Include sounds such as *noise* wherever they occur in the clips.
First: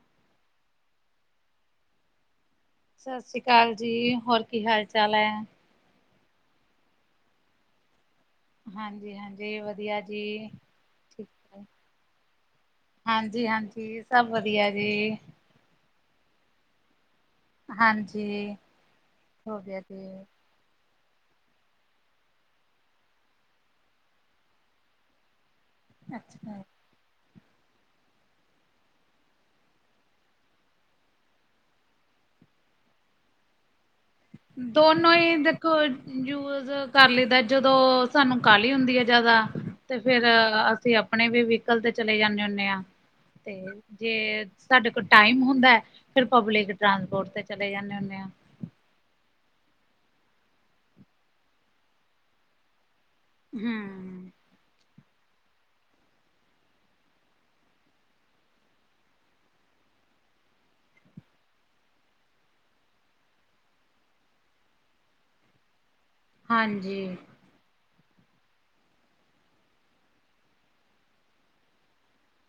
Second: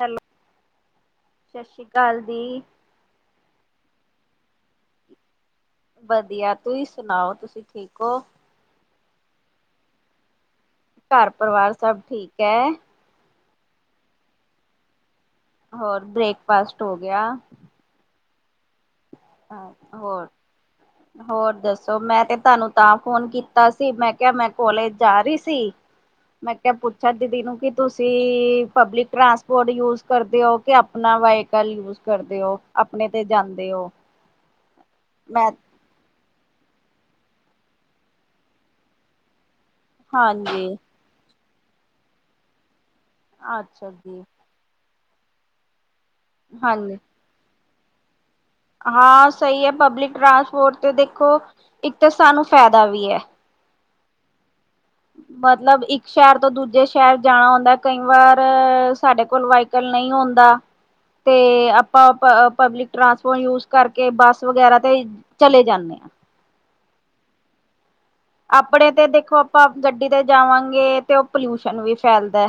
Hello, ਸਤਿ ਸ੍ਰੀ ਅਕਾਲ ਦੀ। ਸਤਿ ਸ਼੍ਰੀ ਅਕਾਲ ਜੀ, ਹੋਰ ਕੀ ਹਾਲ-ਚਾਲ ਐ? ਵਧੀਆ, ਤੁਸੀ ਸੁਨਾਓ ਤੁਸੀ ਠੀਕ ਓ? ਹਾਂਜੀ-ਹਾਂਜੀ, ਵਧੀਆ ਜੀ। ਘਰ-ਪਰਵਾਰ ਸਭ ਠੀਕ ਐ? ਹਾਂਜੀ-ਹਾਂਜੀ, ਸਭ ਵਧੀਆ ਜੀ। ਹੋਰ ਬ੍ਰੇਕਫਾਸਟ ਹੋ ਗੇਆ? ਹਾਂਜੀ, ਹੋ ਗੇਆ ਜੀ। ਹੋਰ *unintelligible* ਹੋਰ ਦੱਸੋ, ਮੈਂ ਤੇ ਤਾਨੂੰ ਤਾਂ ਫੋਨ ਕੀਤਾ ਸੀ, ਮੈਂ ਕੇਆ ਮੈਂ ਕੋਲੇਜ ਜਾ ਰੀ ਸੀ ਮੈਂ ਅੱਛਾ, ਕੇਆ ਪੁੱ ਛਾ ਦੀਦੀ ਨੂੰ, ਕਿ ਤੁਸੀ ਪਬਲਿਕ ਟਰਾਂਸਪੋਰਟ ਯੂਜ ਕਰਦੇ ਓ ਕਿ ਅਪਨਾ ਵਹੀਕਲ ਯੂਜ਼ ਕਰਦੇ ਓ, ਅਪਨੇ ਤੇ ਜਾਂਦੇ ਓ। ਦੋਨੋਂ ਈ ਦੇਖੋ ਯੂਜ਼ ਕਰ ਲੀਦਾ ਜਦੋਂ ਸਾਨੂੰ ਕਾਹਲੀ ਹੁੰਦੀ ਐ ਜਾਦਾ ਤੇ ਫੇਰ ਹਾਂਜੀ ਅਸੀ ਆਪਣੇ ਵੀ ਵਹੀਕਲ ਤੇ ਚਲੇ ਜਾਂਨੇ ਹੁੰਨੇ ਆਂ ਤੇ ਅੱਛਾ ਜੀ ਜੇ ਸਾਡੇ ਕੋ ਟਾਈਮ ਹੁੰਦਾ ਐ, ਫੇਰ ਪਬਲਿਕ ਹਾਂਜੀ ਟਰਾਂਸਪੋਰਟ ਤੇ ਚਲੇ ਜਾਂਨੇ ਹੁੰਨੇ ਆਂ। ਹਾਂ ਸਈ ਐ, ਪਬਲਿਕ ਟਰਾਂਸਪੋਰਟ ਤੇ ਦੇਖੋ ਇੱਕ ਤਾਂ ਸਾਨੂੰ ਫੈਦਾ ਵੀ ਐ। ਹੂੰ। ਮਤਲਬ ਇੱਕ ਸੈ਼ਰ ਤੋਂ ਦੂਜੇ ਸੈ਼ਰ ਜਾਣਾ ਹੋਂਦਾ ਐ, ਕਈ ਵਾਰ ਸਾਡੇ ਕੋਲ ਵਾਹੀ ਕਲ ਨਈ ਹੋਂਦਾ। ਤੇ, ਆਪਾਂ ਪਬਲਿਕ-ਟ੍ਰਾਂਸਪੋਰਟ ਯੂਜ਼ ਕਰਕੇ ਬੱਸ ਵਗੈਰਾ ਤੇ ਵੀ ਚਲੇ ਜਾਂਨੇ ਆਂ। ਹਾਂਜੀਂ। ਆਪਣੇ ਤੇ ਦੇਖੋ ਆਪਾਂ ਗੱਡੀ ਤੇ ਜਾਵਾਂਗੇ ਤੇ, ਓ ਪੋਲਊਸ਼ਨ ਵੀ ਫੈਲਦੈ।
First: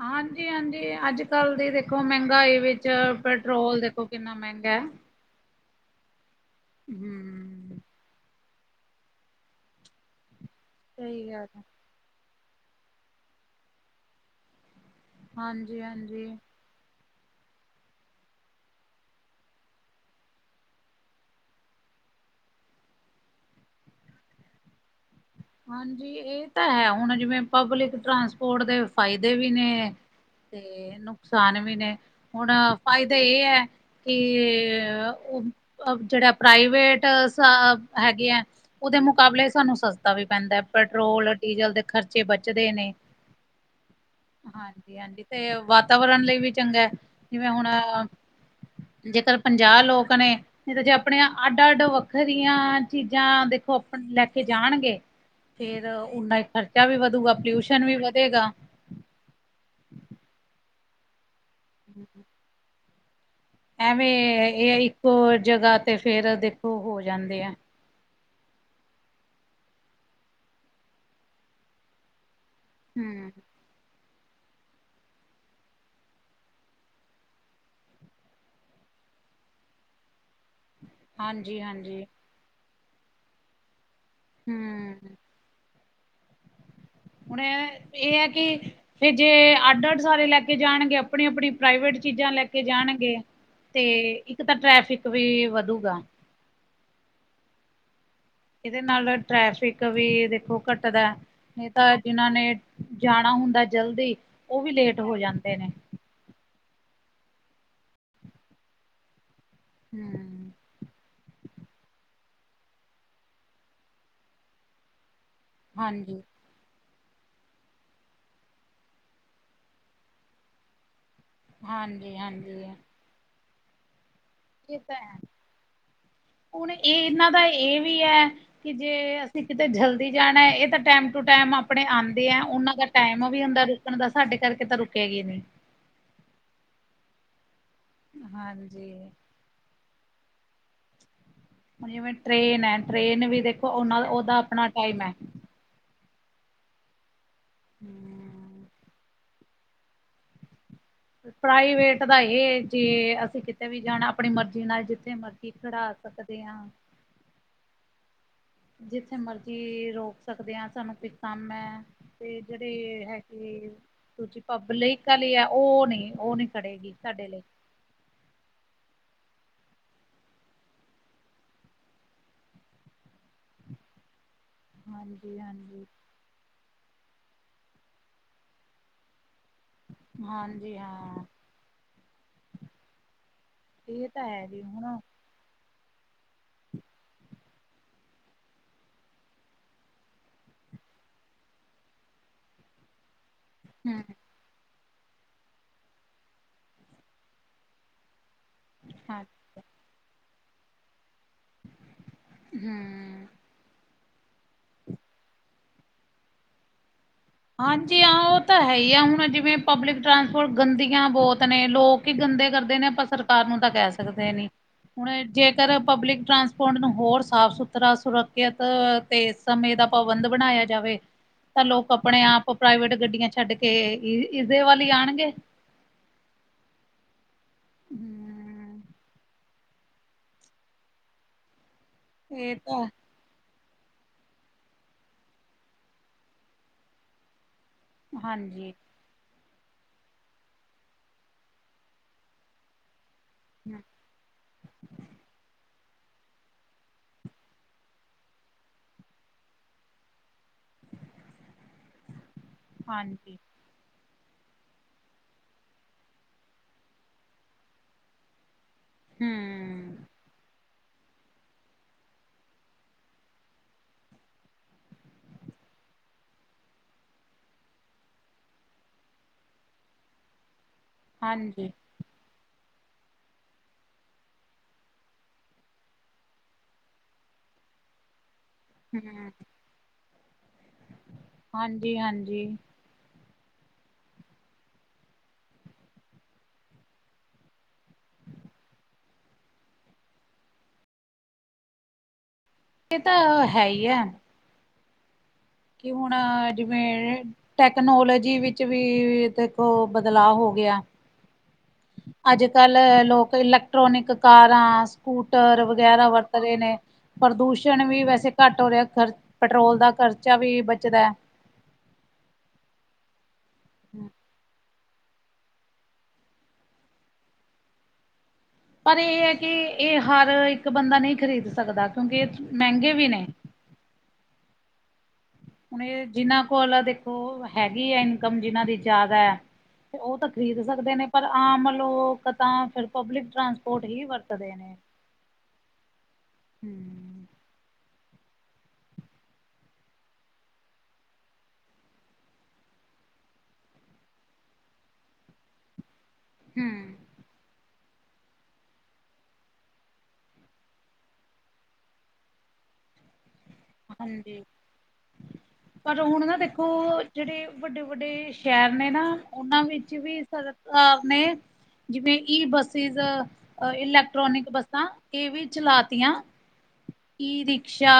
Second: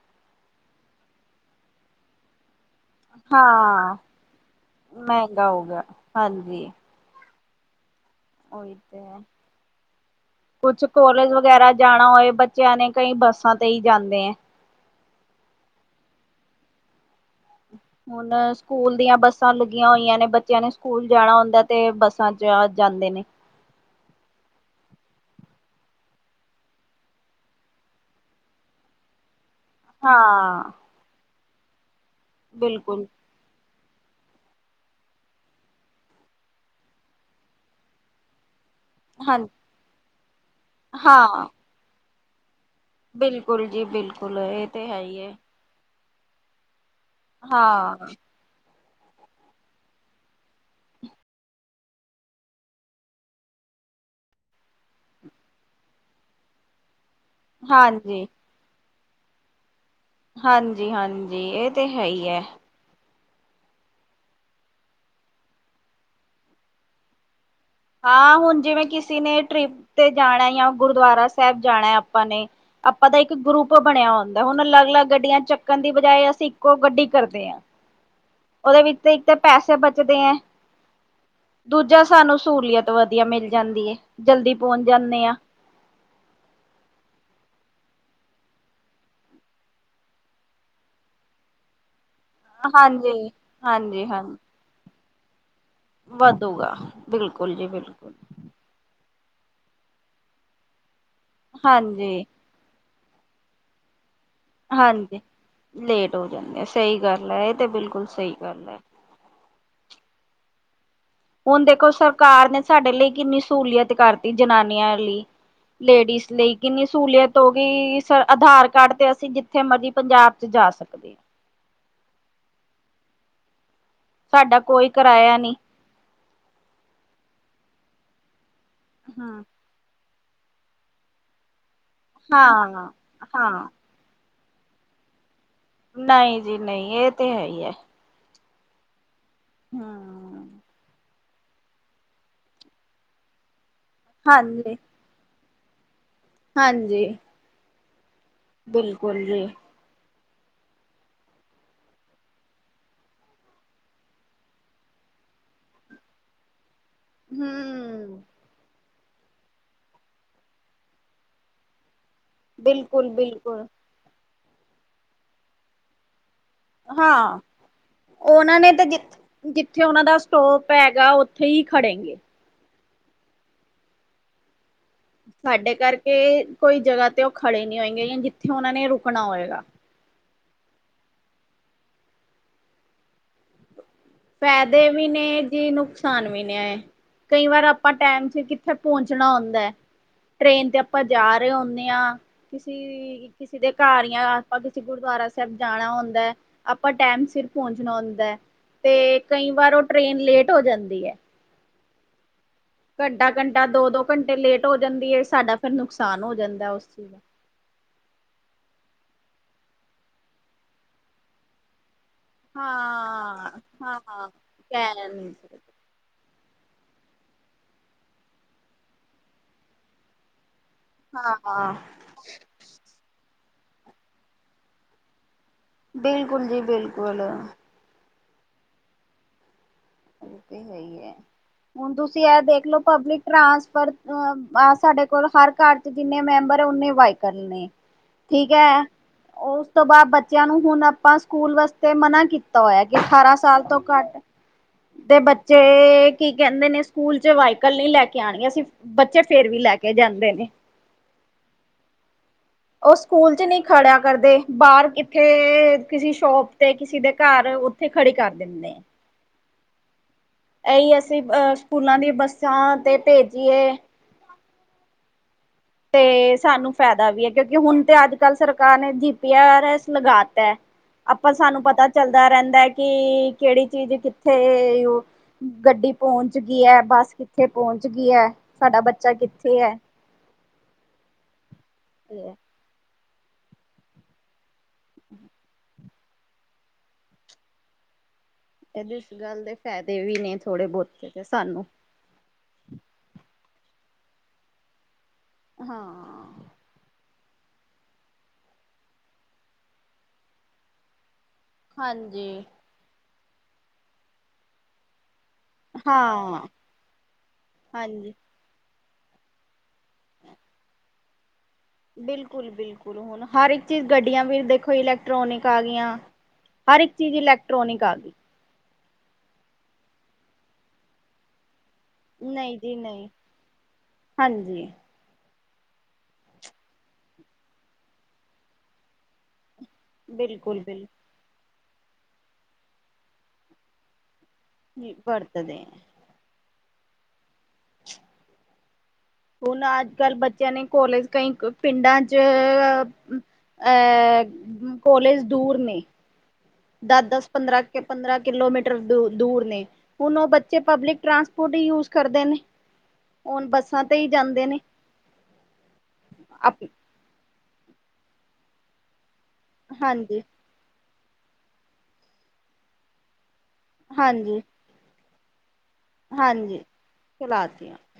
ਹਾਂਜੀ ਹਾਂਜੀ, ਅੱਜ ਕੱਲ ਦੀ ਦੇਖੋ ਮੈਂਗਾਈ ਵੀ ਚ ਪੈਟਰੋਲ ਦੇਖੋ ਕਿੰਨਾ ਮੈਂਗਾ ਐ। ਮੈਂਗਾ ਹੋ ਗੇਆ। ਹਾਂਜੀ। ਹੂੰ। ਓਈ ਤੇ। ਕੁਛ ਸਹੀ ਕੋਲੇਜ ਗੱਲ ਐ। ਵਗੈਰਾ ਜਾਣਾ ਹੋਏ ਬੱਚੈਆਂ ਨੇ, ਕਈ ਬੱਸਾਂ ਤੇ ਈ ਜਾਂਦੇ ਐ। ਹਾਂਜੀ ਹਾਂਜੀ। *unintelligible* ਹੁਨ ਸਕੂਲ ਦੀਆਂ ਬੱਸਾਂ ਲੱਗੀਆਂ ਹੋਈਆਂ ਨੇ, ਬੱਚੇਆਂ ਨੇ ਸਕੂਲ ਜਾਣਾ ਹੁੰਦਾ ਤੇ ਬੱਸਾਂ ਚ ਅ ਜਾਂਦੇ ਨੇ। ਹਾਂਜੀ, ਏ ਤਾਂ ਹੈ ਹੁਣ ਜਿਵੇਂ ਪਬਲਿਕ ਟਰਾਂਸਪੋਰਟ ਦੇ ਫਾਏਦੇ ਵੀ ਨੇ। ਹਾਂ ਤੇ ਨੁਕਸਾਨ ਵੀ ਨੇ, ਹੁਣ ਬਿਲਕੁਲ ਫਾਇਦਾ ਇਹ ਐ ਕਿ ਉ ਜਿਹੜਾ ਪ੍ਰਾਈਵੇਟ ਸ਼ ਹੈਗੇ ਆ। ਉਹਦੇ ਹਾਂ ਮੁਕਾਬਲੇ ਸਾਨੂੰ ਸਸਤਾ ਵੀ ਪੈਂਦਾ, ਪੈਟਰੋਲ ਹਾਂ ਡੀਜ਼ਲ ਦੇ ਖਰਚੇ ਬੱਚਦੇ ਨੇ। ਬਿਲਕੁਲ ਜੀ ਬਿਲਕੁਲ ਇਹ ਤੇ ਹੈ ਈ ਹਾਂਜੀ-ਹਾਂਜੀ ਐ ਜੀ। ਤੇ ਵਾਤਾਵਰਨ ਲਈ ਵੀ ਚੰਗਾ, ਜਿਵੇਂ ਹੁਣ ਹਾਂ ਜੇਕਰ ਪੰਜਾਹ ਲੋਕ ਨੇ ਤਾ ਨਈ ਤਾਂ ਜੇ ਆਪਣੀਆਂ ਅੱਡ ਅੱਡ ਵੱਖਰੀਆਂ ਚੀਜ਼ਾਂ ਦੇਖੋ ਅਪ ਲੈ ਕੇ ਜਾਣਗੇ। ਫੇਰ ਉਹਨਾ ਖ਼ਰਚਾ ਵੀ ਵਧੂਗਾ, ਪੋਲਿਊਸ਼ਨ ਵੀ ਹਾਂਜੀ ਵਧੇਗਾ। ਹਾਂਜੀ-ਹਾਂਜੀ, ਇਹ ਤੇ ਹੈ ਈ ਐ। ਐਵੇਂ ਇਹ ਐ ਇੱਕੋ ਜਗ੍ਹਾ ਤੇ ਫੇਰ ਦੇਖੋ ਹੋ ਜਾਂਦੇ ਐ। ਹਾਂ, ਹੁਣ ਜਿਵੇਂ ਕਿਸੀ ਨੇ ਟ੍ਰਿਪ ਤੇ ਜਾਣਾ ਜਾਂ ਗੁਰਦੁਆਰਾ ਸਾਹਿਬ ਜਾਣਾ ਆਪਾਂ ਨੇ ਆਪਾਂ ਦਾ ਇੱਕ ਗਰੁੱਪ ਬਣਿਆ ਹੁੰਦਾ ਹੁਣ ਅਲੱਗ ਅਲੱਗ ਗੱਡੀਆਂ ਚੱਕਣ ਦੀ ਬਜਾਏ ਅਸੀਂ ਇੱਕੋ ਗੱਡੀ ਕਰਦੇ ਆ। ਉਹਦੇ ਵਿੱਚ ਇੱਕ ਤਾਂ ਪੈਸੇ ਬਚਦੇ ਐ ਹਾਂਜੀ-ਹਾਂਜੀ ਦੂਜਾ ਸਾਨੂੰ ਸਹੂਲੀਅਤ ਵਧੀਆ ਮਿਲ ਜਾਂਦੀ ਐ, ਜਲਦੀ ਪਹੁੰਚ ਹੂੰ ਜਾਂਨੇ ਆ। ਹੁਣ ਇਹ ਐ ਕਿ ਫਿਰ ਜੇ ਅੱਡ ਅੱਡ ਸਾਰੇ ਲੈ ਕੇ ਜਾਣਗੇ, ਆਪਣੀ-ਆਪਣੀ ਪ੍ਰਾਈਵੇਟ ਚੀਜ਼ਾਂ ਲੈ ਕੇ ਕੇ ਜਾਣਗੇ, ਹਾਂਜੀ, ਤੇ ਹਾਂਜੀ, ਹਾਂਜੀ ਇੱਕ ਤਾਂ ਟ੍ਰੈਫਿਕ ਵੀ ਵਧੂਗਾ। ਵਧੂਗਾ, ਬਿਲਕੁਲ ਜੀ ਬਿਲਕੁਲ। ਇਹਦੇ ਨਾਲ ਟ੍ਰੈਫਿਕ ਵੀ ਦੇਖੋ ਘੱਟਦਾ, ਨਈ ਤਾਂ ਹਾਂਜੀ, ਜਿਨਾਂ ਨੇ ਜਾਣਾ ਹੁੰਦਾ ਜਲਦੀ, ਉਹ ਵੀ ਲੇਟ ਹੋ ਹਾਂਜੀ। ਜਾਂਦੇ ਨੇ। ਲੇਟ ਹੋ ਜਾਨੇ ਆ, ਸਹੀ ਗੱਲ ਐ ਇਹ ਤੇ ਬਿਲਕੁਲ ਸਹੀ ਗੱਲ ਐ। ਹੂੰ, ਹੁਣ ਦੇਖੋ, ਸਰਕਾਰ ਨੇ ਸਾਡੇ ਲਈ ਕਿੰਨੀ ਸਹੂਲੀਅਤ ਕਰਤੀ ਜਨਾਨੀਆਂ ਲਈ। ਹਾਂਜੀ ਲੇਡੀਸ਼ ਲਈ। ਕਿੰਨੀ ਸਹੂਲੀਅਤ ਹੋ ਗਈ, ਸ ਆਧਾਰ ਕਾਰਡ ਤੇ ਅਸੀਂ ਜਿੱਥੇ ਮਰਜੀ ਪੰਜਾਬ 'ਚ ਜਾ ਸਕਦੇ ਆ। ਹਾਂਜੀ-ਹਾਂਜੀ, ਸਾਡਾ ਇਹ ਕੋਈ ਤਾਂ ਐ, ਕਿਰਾਇਆ ਨੀ। ਹੁਣ ਇਹ ਇਹਨਾਂ ਦਾ ਵੀ ਐ ਕਿ ਜੇ ਹਾਂ, ਅਸੀਂ ਕਿਤੇ ਜਲਦੀ ਜਾਣਾ, ਇਹ ਤਾਂ ਟੈਮ ਟੂ ਟੈਮ ਆਪਣੇ ਆਦ ਦੇ ਆ, ਉਹਨਾਂ ਦਾ ਹਾਂ ਟਾਈਮ ਵੀ ਹੁੰਦਾ ਹਾਂ ਰੁਕਣ ਦਾ, ਸਾਡੇ ਕਰਕੇ ਤਾਂ ਰੁਕੇ ਗੀ ਨੀ। ਨਈ ਜੀ ਨਈ, ਇਹ ਤੇ ਹੈ ਈ ਐ। ਹਾਂਜੀ, ਹਾਂ, ਹੁਣ ਜਿਵੇਂ ਟ੍ਰੇਨ ਐ ਟ੍ਰੇਨ ਵੀ ਦੇਖੋ, ਉਹਨਾ ਦਾ ਉਹਦਾ ਆਪਣਾ ਹਾਂਜੀ ਟਾਈਮ ਐ। ਹਾਂਜੀ, *inaudible* ਬਿਲਕੁਲ ਜੀ। ਪ੍ਰਾਈਵੇਟ ਦਾ ਇਹ ਜੇ ਅਸੀਂ ਕਿਤੇ ਵੀ ਜਾਣਾ ਆਪਣੀ ਮਰਜ਼ੀ ਨਾਲ ਜਿੱਥੇ ਮਰਜ਼ੀ ਕੀ ਖੜਾ ਸਕਦੇ ਆ? ਹੂੰ, ਜਿੱਥੇ ਮਰਜ਼ੀ ਰੋਕ ਸਕਦੇ ਆ, ਸਾਨੂੰ ਕੋਈ ਕੰਮ ਐ। ਤੇ ਬਿਲਕੁਲ ਜਿਹੜੇ ਬਿਲਕੁਲ *unintelligible* ਪਬਲਿਕ ਆਲੇ ਐ ਉਹ ਨੀ ਉਹ ਨੀ। ਹਾਂ। ਉਹਨਾਂ ਨੇ ਤੇ ਜ *inaudible* ਜਿੱਥੇ ਉਹਨਾਂ ਦਾ ਸਟੋਪ ਹੈਗਾ ਉੱਥੇ ਹੀ ਖੜੇਗੇ। ਹਾਂਜੀ ਸਾਡੇ ਹਾਂਜੀ ਕਰਕੇ ਕੋਈ ਜਗ੍ਹਾ ਤੇ ਉਹ ਖੜੇ ਨੀ ਹੋਏਗੇ ਜਿੱਥੇ ਉਹਨਾਂ ਨੇ ਰੁਕਣਾ ਹੋਏਗਾ। ਹਾਂਜੀ ਹਾਂ। ਤਾਂ ਹੈ ਜੀ ਹੁਣ ਫੈਦੇ ਵੀ ਨੇਂ ਜੀ, ਨੁਕਸਾਨ ਵੀ ਨੇ। ਕਈ ਵਾਰ ਆਪਾਂ ਟੈਮ ਚ ਕਿੱਥੇ ਪੋਂਚਣਾ ਹੁੰਦਾ ਐ। ਟ੍ਰੇਨ ਤੇ ਆਪਾਂ ਜਾ ਰੇ ਹੁੰਨੇ ਆਂ। ਕਿਸੀ ਕਿਸੀ ਦੇ ਹਮ ਘਰ ਜਾਂ ਆਪਾਂ ਕਿਸੇ ਗੁਰਦੁਆਰਾ ਸਾਹਿਬ ਜਾਣਾ ਹੁੰਦਾ ਐ, ਆਪਾਂ ਟੈਮ ਸਿਰ ਪੋਂਚਣਾ ਹੁੰਦਾ ਐ। ਤੇ ਹਾਂ ਕਈਂ ਵਾਰ ਓ ਟ੍ਰਰੇਨ ਲੇਟ ਹੋ ਜਾਂਦੀ ਐ। ਹਂ। ਘੰਟਾ-ਘੰਟਾ, ਦੋ-ਦੋ ਘੰਟੇ ਲੇਟ ਹੋ ਜਾਂਦੀ ਏ, ਸਾਡਾ ਫੇਰ ਨੁਕਸਾਨ ਹੋ ਜਾਂਦਾ ਓਸ ਚਿਨ ਹਾਂਜੀ ਹਾਂ ਓ ਤਾਂ ਹੈ ਈ ਆ ਹੁਣ ਜਿਵੇਂ ਪਬਲਿਕ ਟਰਾਂਸਪੋਰਟ ਗੰਦੀਆਂ ਬਹੁਤ ਨੇ। ਲੋਕ ਕੀ ਗੰਦੇ ਕਰਦੇ ਨੇ ਆਪਾਂ ਸਰਕਾਰ ਹਾਂ ਨੂੰ ਤਾਂ ਕੈਅ ਹਾਂ ਸਕਦੇ ਨੀਂ। ਕਹਿ ਹੁਣ ਨਹੀਂ ਸਕਦੇ। ਜੇਕਰ ਪਬਲਿਕ ਟਰਾਂਸ ਪੁੰਡ ਨੂੰ ਹੋਰ ਸਾਫ-ਸੁਥਰਾ ਸੁਰੱਖਿਅਤ ਤੇ ਇਸ ਸਮੇਂ ਦਾ ਪਾਬੰਦ ਬਣਾਇਆ ਜਾਵੇ। ਹਾਂ, ਤਾਂ ਹਾਂ। ਲੋਕ ਆਪਣੇ ਆਪ ਪ੍ਰਾਈਵੇਟ ਗੱਡੀਆਂ ਛੱਡ ਕੇ ਈ ਇਦੇ ਵੱਲ ਈ ਆਣਗੇ। ਬਿਲਕੁਲ, ਜੀ ਬਿਲਕੁਲ। ਹਂ। ਓ ਤੇ ਹੈ ਹੀ ਐ, ਹੁਣ ਤੁਸੀਂ ਇਹ ਦੇਖਲੋ ਪਬਲਿਕ ਟਰਾਂਸਫਰ ਅ ਆ ਸਾਡੇ ਕੋਲ ਹਰ ਘਰ ਚ ਜਿੰਨੇ ਮੈਂਬਰ ਓਨੇਂ ਵਾਈਕਲ ਨੇ ਠੀਕ ਐ। ਹਾਂਜੀ ਓ ਉਸ ਤੋਂ ਬਾਅਦ ਬੱਚਿਆਂ ਨੂੰ ਹੁਣ ਆਪਾਂ ਸਕੂਲ ਵਾਸਤੇ ਮਨਾਂ ਕੀਤਾ ਹੋਇਆ ਕਿ ਅਠਾਰਾਂ ਸਾਲ ਤੋਂ ਘੱਟ ਦੇ ਬੱਚੇ ਕੀ ਕੈਂਦੇ ਨੇ ਸਕੂਲ ਚ ਵਾਈਕਲ ਨਈਂ ਲੈ ਕੇ ਆਣੀਆਂ। ਅਸੀਂ ਬੱਚੇ ਫੇਰ ਵੀ ਲੈ ਕੇ ਜਾਂਦੇ ਨੇ। ਓ ਹਾਂਜੀ ਸਕੂਲ ਚ ਨੀਂ ਖੜ੍ਹਿਆ ਕਰਦੇ, ਬਾਰ ਕਿੱਥੇ, ਕਿਸੇ ਸ਼ੋਪ ਤੇ ਕਿਸੇ ਦੇ ਘਰ ਓਥੇ ਖੜੀ ਕਰਦੇ। ਦਿੰਨੇ। ਹਂ। ਏਈ ਅਸੀਂ ਅ ਸਕੂਲਾਂ ਦੀ ਬੱਸਾਂ ਤੇ ਭੇਜੀਏ। ਤੇ ਸਾਨੂੰ ਫੈਦਾ ਵੀ ਐ ਕਿਉਂਕਿ ਹੁਣ ਤੇ ਅੱਜ-ਕਲ ਸਰਕਾਰ ਨੇ ਜੀ ਪੀ ਆਰ ਐੱਸ ਲਗਾਤਾ। ਆਪਾਂ ਸਾਨੂੰ ਹਾਂਜੀ ਪਤਾ ਚੱਲਦਾ ਰੈਂਦਾ ਐ ਕਿ ਕੇੜੀ ਚੀਜ਼ ਕਿੱਥੇ ਓ ਗੱਡੀ ਪੋਂਹਚ ਗਈ ਐ, ਬੱਸ ਕਿੱਥੇ ਪੋਂਚ ਗੀ ਐ। ਹਂ। ਹਾਂਜੀ-ਹਾਂਜੀ। ਇਹਦੇ ਇਸ ਗੱਲ ਦੇ ਫਾਇਦੇ ਵੀ ਨੇਂ ਥੋੜੇ ਬੋਤੇ ਤੇ ਸਾਨੂੰ ਏ ਤਾਂ ਹੈ ਈ ਐ। ਹਾਂ ਕਿ ਹੁਣ ਆ ਜਿਵੇਂ ਟੈਕਨੋਲੋਜੀ ਵਿੱਚ ਵੀ ਦੇਖੋ ਬਦਲਾਅ ਹੋ ਗਿਆ। ਹਾਂਜੀ ਅੱਜ-ਕਲ ਲੋਕ ਇਲੈਕਟ੍ਰੋਨਿਕ ਕਾਰਾਂ ਸ ਕੂਟਰ ਵਗੈਰਾ ਹਾਂ ਵਰਤਦੇ ਨੇਂ। ਪ੍ਰਦੂਸ਼ਣ ਵੀ ਹਾਂਜੀ ਵੈਸੇ ਘੱਟ ਹੋ ਰਿਆ ਖਰ ਪੈਟਰੋਲ ਦਾ ਖਰਚਾ ਵੀ ਬਚਦਾ। ਬਿਲਕੁਲ-ਬਿਲਕੁਲ। ਹੁਣ ਹਰ ਇੱਕ ਚੀਜ਼ ਹੈ। ਗੱਡੀਆਂ ਵੀ ਦੇਖੋ ਇਲੈਕ ਟ੍ਰੋਨਿਕ ਆ ਗਈਆਂ ਹਰ ਇੱਕ ਚੀਜ਼ ਇਲੈਕਟ੍ਰੋਨਿਕ ਆ ਗਈ। ਪਰ ਏ ਐ ਕਿ ਏ ਹਰ ਇੱਕ ਬੰਦਾ ਨਈਂ ਖਰੀਦ ਸਕਦਾ। ਕਿਉਂਕਿ ਇਹ ਨਈਂ ਜੀ ਮਹਿੰਗੇ ਨਈਂ, ਵੀ ਨੇ। ਹਾਂਜੀ। ਹੁਣ ਏ ਜਿਨ੍ਹਾਂ ਕੋਲ ਦੇਖੋ, ਹੈਗੀ ਏ ਇਨਕਮ ਜਿਨ੍ਹਾਂ ਦੀ ਜ਼ਿਆਦਾ ਐ ਤੇ ਓ ਤਾਂ ਬਿਲਕੁਲ ਖਰੀਦ ਸਕਦੇ ਬਿਲਕੁਲ ਨੇਂ। ਪਰ ਆਮ ਲੋਕ ਤਾਂ ਫਿਰ ਪਬਲਿਕ ਟਰਾਂਸਪੋਰਟ ਹੀ ਵਰਤਦੇ ਨੇਂ। ਬਰਤਦੇ ਹਂ। *inaudible* ਹੁਣ ਅੱਜ-ਕਲ੍ਹ ਬੱਚਿਆਂ ਨੀ ਕੋਲਜ ਕਈ ਪਿੰਡਾਂ ਚ ਅ ਕੋਲੇਜ ਦੂਰ ਨੇ ਹੂ ਦਸ-ਦਸ, ਪੰਦਰਾਂ- ਪੰਦਰਾਂ ਕਿਲੋਮੀਟਰ ਦ ਦੂਰ ਨੇ ਹੁਣ ਉਹ ਬੱਚੇ ਪਬਲਿਕ ਟ੍ਰਾਂਸਪੋਰਟ ਈ ਯੂਜ ਕਰਦੇ ਨੇ, ਹੁਣ ਬੱਸ ਹਾਂਜੀ। ਪਰ ਹੁਣ ਨਾ ਆਪ ਦੇਖੋ ਜਿਹੜੇ ਵੱਡੇ-ਵੱਡੇ ਸ਼ਹਿਰ ਨੇ ਨਾ ਉਹਨਾਂ ਵਿੱਚ ਹਾਂਜੀ ਵੀ ਫ ਅ ਨੇ ਜਿਵੇਂ ਈ ਬੱਸੀਸ ਹਾਂਜੀ ਇਲੈਕਟ੍ਰੋਨਿਕ ਬੱਸ ਤਾਂ ਇਹ ਵੀ ਚਲਾਤੀਆਂ, ਹਾਂਜੀ ਈ ਚਲਾਤੀਆਂ ਰਿਕਸ਼ਾ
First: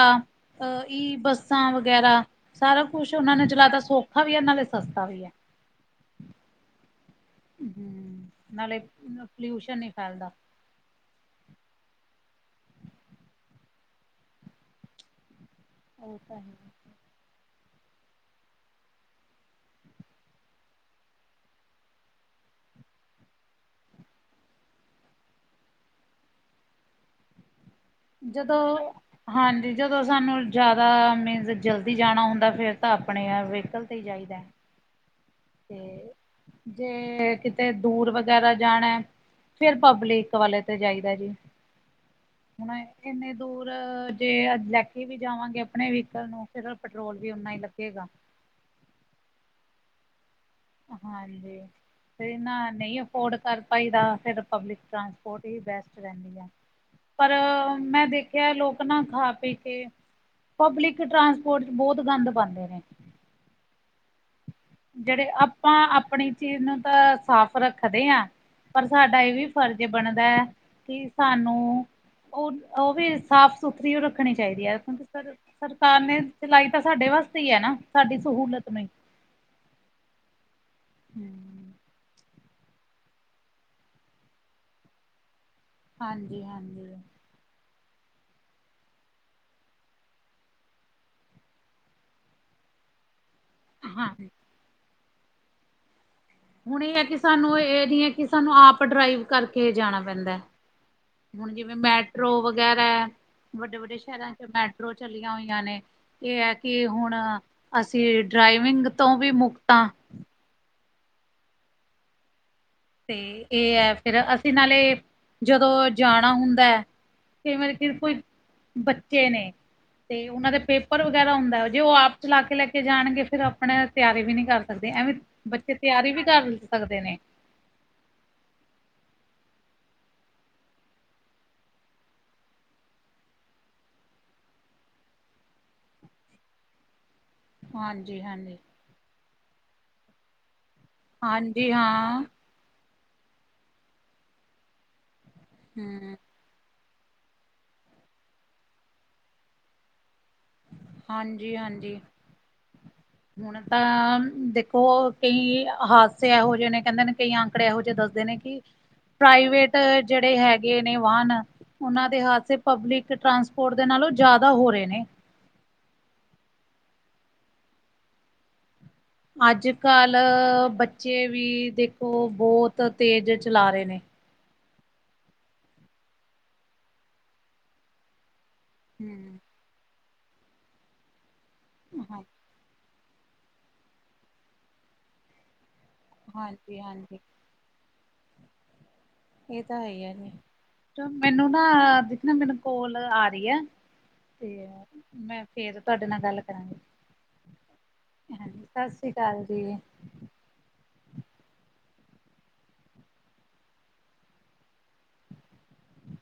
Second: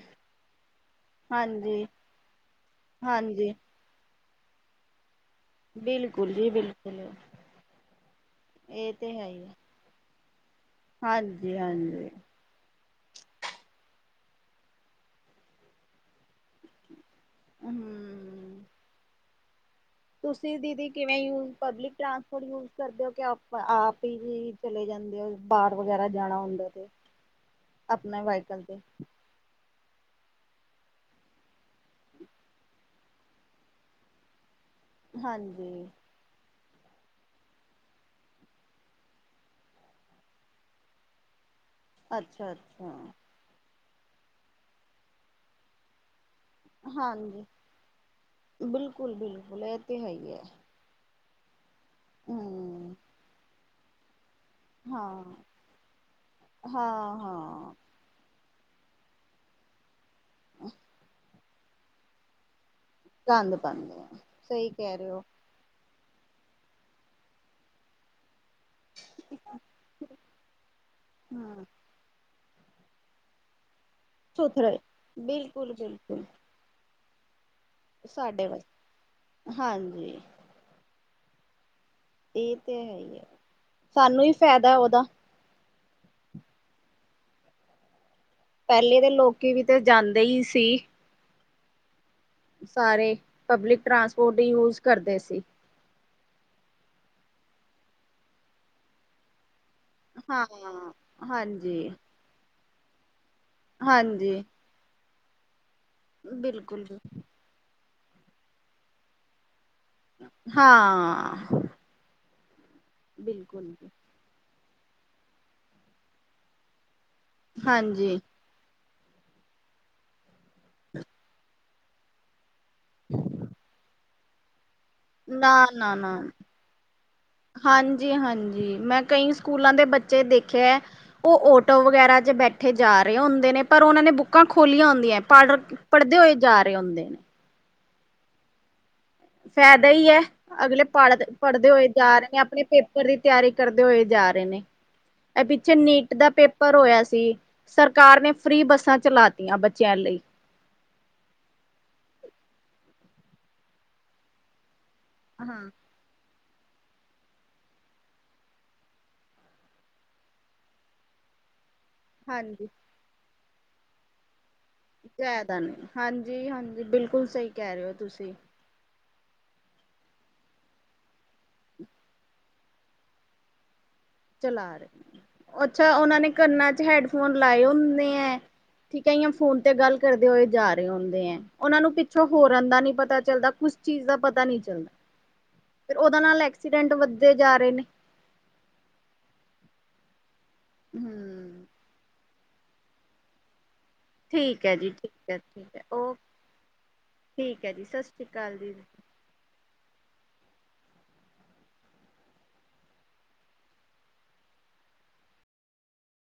ਅ ਈ ਬੱਸਾਂ ਹਾਂਜੀ ਵਗੈਰਾ, ਸਾਰਾ ਕੁਛ ਉਹਨਾਂ ਨੇ ਹਾਂਜੀ ਚਲਾ ਤ ਸੌਖਾ ਵੀ ਐ ਨਾਲੇ ਸਸਤਾ ਵੀ ਐ ਬਿਲਕੁਲ ਜੀ- ਬਿਲਕੁਲ। ਹੂੰ, ਨਾਲੇ ਇਹ ਪੋਲਿਊਸ਼ਨ ਨੀ ਫੈਲਦਾ। ਹਾਂਜੀ-ਹਾਂਜੀ। ਉਹੀ ਤਾਂ ਹੈ। ਹੂੰ ਤੁਸੀਂ ਦੀਦੀ ਕਿਵੇਂ ਯੂਸ ਪਬਲਿਕ ਟਪੋਰਟ ਯੂਸ ਕਰਦੇ ਹੋ ਆਪਾਂ ਆਪ ਈ ਦੀ? ਚਲੇ ਜਾਂਦੇ ਆ, ਬਾਹਰ ਵਗੈਰਾ ਜਾਣਾ ਹੁੰਦਾ ਤੇ ਆਪਣੇ ਵਾਈਕਲ ਜਦੋਂ ਤੇ ਹਾਂਜੀ ਜਦੋਂ ਸਾਨੂੰ ਜ਼ਿਆਦਾ ਮੀਨਜ਼ ਜਲਦੀ ਜਾਣਾ ਹੁੰਦਾ ਫਿਰ ਤਾਂ ਆਪਣੇ ਵਹੀਕਲ ਤੇ ਈ ਜਾਈਦਾ ਹਾਂਜੀ। ਤੇ ਜੇ ਕਿਤੇ ਦੂਰ ਵਗੈਰਾ ਜਾਣਾ ਫੇਰ ਪਬਲਿਕ ਵਾਲੇ ਤੇ ਜਾਈਦਾ ਜੀ। ਅੱਛਾ ਹੁਣ ਅੱਛਾ ਇੰਨੇ ਦੂਰ ਜੇ ਲੈ ਕੇ ਵੀ ਜਾਵਾਂਗੇ ਆਪਣੇ ਵਹੀਕਲ ਨੂੰ ਫੇਰ ਪੈਟਰੋਲ ਵੀ ਓਨਾ ਈ ਲੱਗੇਗਾ ਬਿਲਕੁਲ-ਬਿਲਕੁਲ ਇਹ ਤੇ ਹੈ ਈ ਐ। ਹਾਂਜੀ, ਤੇ ਨਾ ਹਮ ਨਈ ਅਫੋਰਡ ਕਰ ਪਾਈਦਾ ਫਿਰ ਪਬਲਿਕ ਹਾਂ ਟਰਾਂਸਪੋਰਟ ਹੀ ਬੈਸਟ ਰਹਿੰਦੀ ਐ, ਹਾਂ ਪਰ ਹਾਂ ਮੈਂ ਦੇਖ ਕ ਲੋਕ ਨਾ ਖਾ-ਪੀ ਕੇ ਪਬਲਿਕ ਟਰਾਂਸਪੋਰਟ ਚ ਬਹੁਤ ਗੰਦ ਪਾਦੇ ਨੇ ਗੰਦ ਪਾਦੇ ਸਹੀ ਕਹਿ ਰਹੇ ਹੋ ਜਿਹੜੇ ਆਪਾਂ ਆਪਣੀ ਚੀਜ਼ ਨੂੰ ਤਾਂ ਸਾਫ਼ ਰੱਖਦੇ ਆ ਪਰ ਸਾਡਾ ਇਹ ਵੀ ਫਰਜ਼ ਵੀ ਬਣਦਾ ਐ ਕੀ ਸਾਨੂੰ ਹਮ ਉਹ- ਉਹ ਵੀ ਸਾਫ-ਸੁਥਰੀ ਰੱਖਣੀ ਚਾਈਦੀ ਐ, ਸੁਥਰੇ ਕਿਉਂਕਿ ਬਿਲਕੁਲ ਸਰ-ਸਰਕਾਰ ਨੇ ਬਿਲਕੁਲ ਚਲਾਈ ਤਾਂ ਸਾਡੇ ਵਾਸਤੇ ਈ ਐ ਨਾ ਸਾਡੀ ਸਾਡੇ ਸਹੂਲਤ ਨੂੰ ਵਾਸਤੇ ਹਾਂਜੀ। ਹਮ ਇਹ ਤੇ ਹੈ ਈ ਐ, ਸਾਨੂੰ ਈ ਫਾਇਦਾ ਉਹਦਾ ਹਾਂਜੀ-ਹਾਂਜੀ। ਪਹਿਲੇ ਦੇ ਲੋਕੀ ਵੀ ਤਾਂ ਜਾਂਦੇ ਈ ਸੀ। ਸਾਰੇ ਪਬਲਿਕ ਹਾਂ ਟ੍ਰਾਂਸਪੋਰਟ ਯੂਜ ਕਰਦੇ ਸੀ। ਹੁਣ ਇਹ ਹੈ ਕਿ ਸਾਨੂੰ ਇਹ ਨੀ ਹੈ ਕਿ ਸਾਨੂੰ ਆਪ ਡਰਾਈਵ ਕਰਕੇ ਜਾਣਾ ਪੈਦਾ। ਹਾਂ ਹੁਣ‌ ਜਿਵੇਂ ਮ ਹਾਂਜੀ ਮੈਟਰੋ ਵਗੈਰਾ ਵੱਡੇ-ਵੱਡੇ ਸ਼ਹਿਰਾਂ ਹਾਂਜੀ ਚ ਮੈਟਰੋ ਚੱਲੀਆਂ ਹੋਈਆਂ ਨੇ ਇਹ ਹੈ ਬਿਲਕੁਲ ਕਿ ਹੁਣ ਅਸੀਂ ਡਰਾਈਵਿੰਗ ਤੋਂ ਵੀ ਮੁਕਤ ਆ ਹਾਂ ਤੇ ਬਿਲਕੁਲ ਏ ਜੀ। ਐ, ਫਿਰ ਅਸੀਂ ਨਾਲੇ ਜਦੋਂ ਜਾਣਾ ਹੁੰਦਾ ਐ। ਕਈ ਵਾਰੀ ਤਿਰ ਹਾਂਜੀ ਕੋਈ ਬੱਚੇ ਨੇ, ਤੇ ਉਹਨਾਂ ਦੇ ਪੇਪਰ ਵਗੈਰਾ ਹੁੰਦਾ ਜੇ ਉਹ ਆਪ ਚਲਾ ਕੇ ਲੈ ਜਾਣਗੇ ਫੇਰ ਆਪਣੇ ਤਿਆਰੀ ਵੀ ਨੀ ਕਰ ਸਕਦੇ, ਐਵੇਂ ਨਾ ਬੱਚੇ ਤਿਆਰੀ ਵੀ ਕਰ ਸਕਦੇ ਨੇ। ਹਾਂਜੀ-ਹਾਂਜੀ, ਮੈਂ ਕਈ ਸਕੂਲਾਂ ਦੇ ਬੱਚੇ ਦੇਖੇ ਆ। ਉਹ ਆਟੋ ਵਗੈਰਾ 'ਚ ਬੈਠੇ ਜਾ ਰਹੇ ਹੁੰਦੇ ਨੇ, ਪਰ ਉਹਨਾਂ ਨੇ ਬੁੱਕਾਂ ਖੋਲੀਆਂ ਹੁੰਦੀਆਂ, ਪੜ ਪੜਦੇ ਹੋਏ ਜਾ ਰਹੇ ਹੁੰਦੇ। ਹਾਂਜੀ-ਹਾਂਜੀ। ਫਾਇਦਾ ਈ ਐ, ਅਗਲੇ ਪੜਦੇ-ਪੜਦੇ ਹਾਂਜੀ ਹਾਂਜੀ ਹੋਏ ਜਾ ਹਾਂ ਰਹੇ ਨੇ ਅਪਣੇ ਪੇ ਪੇਪਰ ਦੀ ਤਿਆਰੀ ਕਰਦੇ ਹੋਏ ਜਾ ਰਹੇ ਨੇ, ਇਹ ਪਿੱਛੇ ਨੀਟ ਹੂੰ ਦਾ ਪੇਪ ਪੇਪਰ ਹੋਇਆ ਸੀ, ਸਰਕਾਰ ਨੇ ਫ੍ਰੀ ਬੱਸਾਂ ਚਲਾਤੀਆਂ ਬੱਚਿਆਂ ਲਈ। ਹਾਂਜੀ-ਹਾਂਜੀ, ਹੁਣ ਤਾਂ ਦੇਖੋ ਕਈ ਹਾਂ ਹਾਦਸੇ ਇਹੋ ਜੇ ਨੇ, ਕਹਿੰਦੇ ਨੇ ਕਈ ਆੰਕੜੇ ਇਹੋ ਜਿਹੇ ਦੱਸਦੇ ਨੇ ਕਿ ਪ੍ਰਾਈਵੇਟ ਜਿਹੜੇ ਹੈਗੇ ਨੇ ਵਾਹਨ ਉਹਨਾਂ ਦੇ ਹਾਦਸੇ ਹਾਂਜੀ। ਪਬਲਿਕ ਟਰਾਂਸਪੋਰਟ ਦੇ ਨਾਲੋਂ ਜ਼ਿਆਦਾ ਹੋ ਰਹੇ ਨੇ। ਫਾਇਦਾ ਨਹੀਂ, ਹਾਂਜੀ-ਹਾਂਜੀ, ਬਿਲਕੁਲ ਸਹੀ ਕਹਿ ਰਹੇ ਓ ਤੁਸੀਂ। ਅੱਜ-ਕੱਲ ਬੱਚੇ ਵੀ ਦੇਖੋ ਬਹੁਤ ਤੇਜ਼ ਚਲਾ ਰਹੇ ਨੇ। ਚਲਾ ਰਹੇ, ਅੱਛਾ ਉਹਨਾਂ ਨੇ ਕੰਨਾਂ'ਚ ਹੈਡਫੋਨ ਲਾਏ ਹੁੰਨੇ ਆ। ਕਈਆ ਹੂੰ ਫੋਨ ਤੇ ਗੱਲ ਕਰਦੇ ਹੋਏ ਜਾ ਰਹੇ ਹੁੰਦੇ ਐ, ਉਹਨਾ ਨੂੰ ਹਾਂ ਪਿੱਛੋਂ ਹੋਰ ਦਾ ਨੀ ਪਤਾ ਚੱਲਦਾ, ਕੁਛ ਚੀਜ਼ ਦਾ ਪਤਾ ਨੀ ਚੱਲਦਾ, ਫਿਰ ਉਹਦੇ ਨਾਲ ਹਾਂਜੀ ਐਕਸੀਡੈਂਟ ਹਾਂਜੀ ਵੱਧਦੇ ਜਾ ਰਹੇ ਨੇ। ਇਹ ਤਾਂ ਹੈ ਈਆ, ਮੈਨੂੰ ਹਮ ਨਾ, ਦੇਖ ਨਾ ਮੈਨੂੰ ਕੋਲ ਆ ਰਹੀ ਆ। ਠੀਕ ਐ ਜੀ, ਠੀਕ ਐ, ਠੀਕ, ਓਕੇ, ਗੱਲ ਕਰਾਂਗੀ ਠੀਕ ਜੀ ਸਸਰੀਕਾਲ ਜੀ। ਚੱਲਦੀ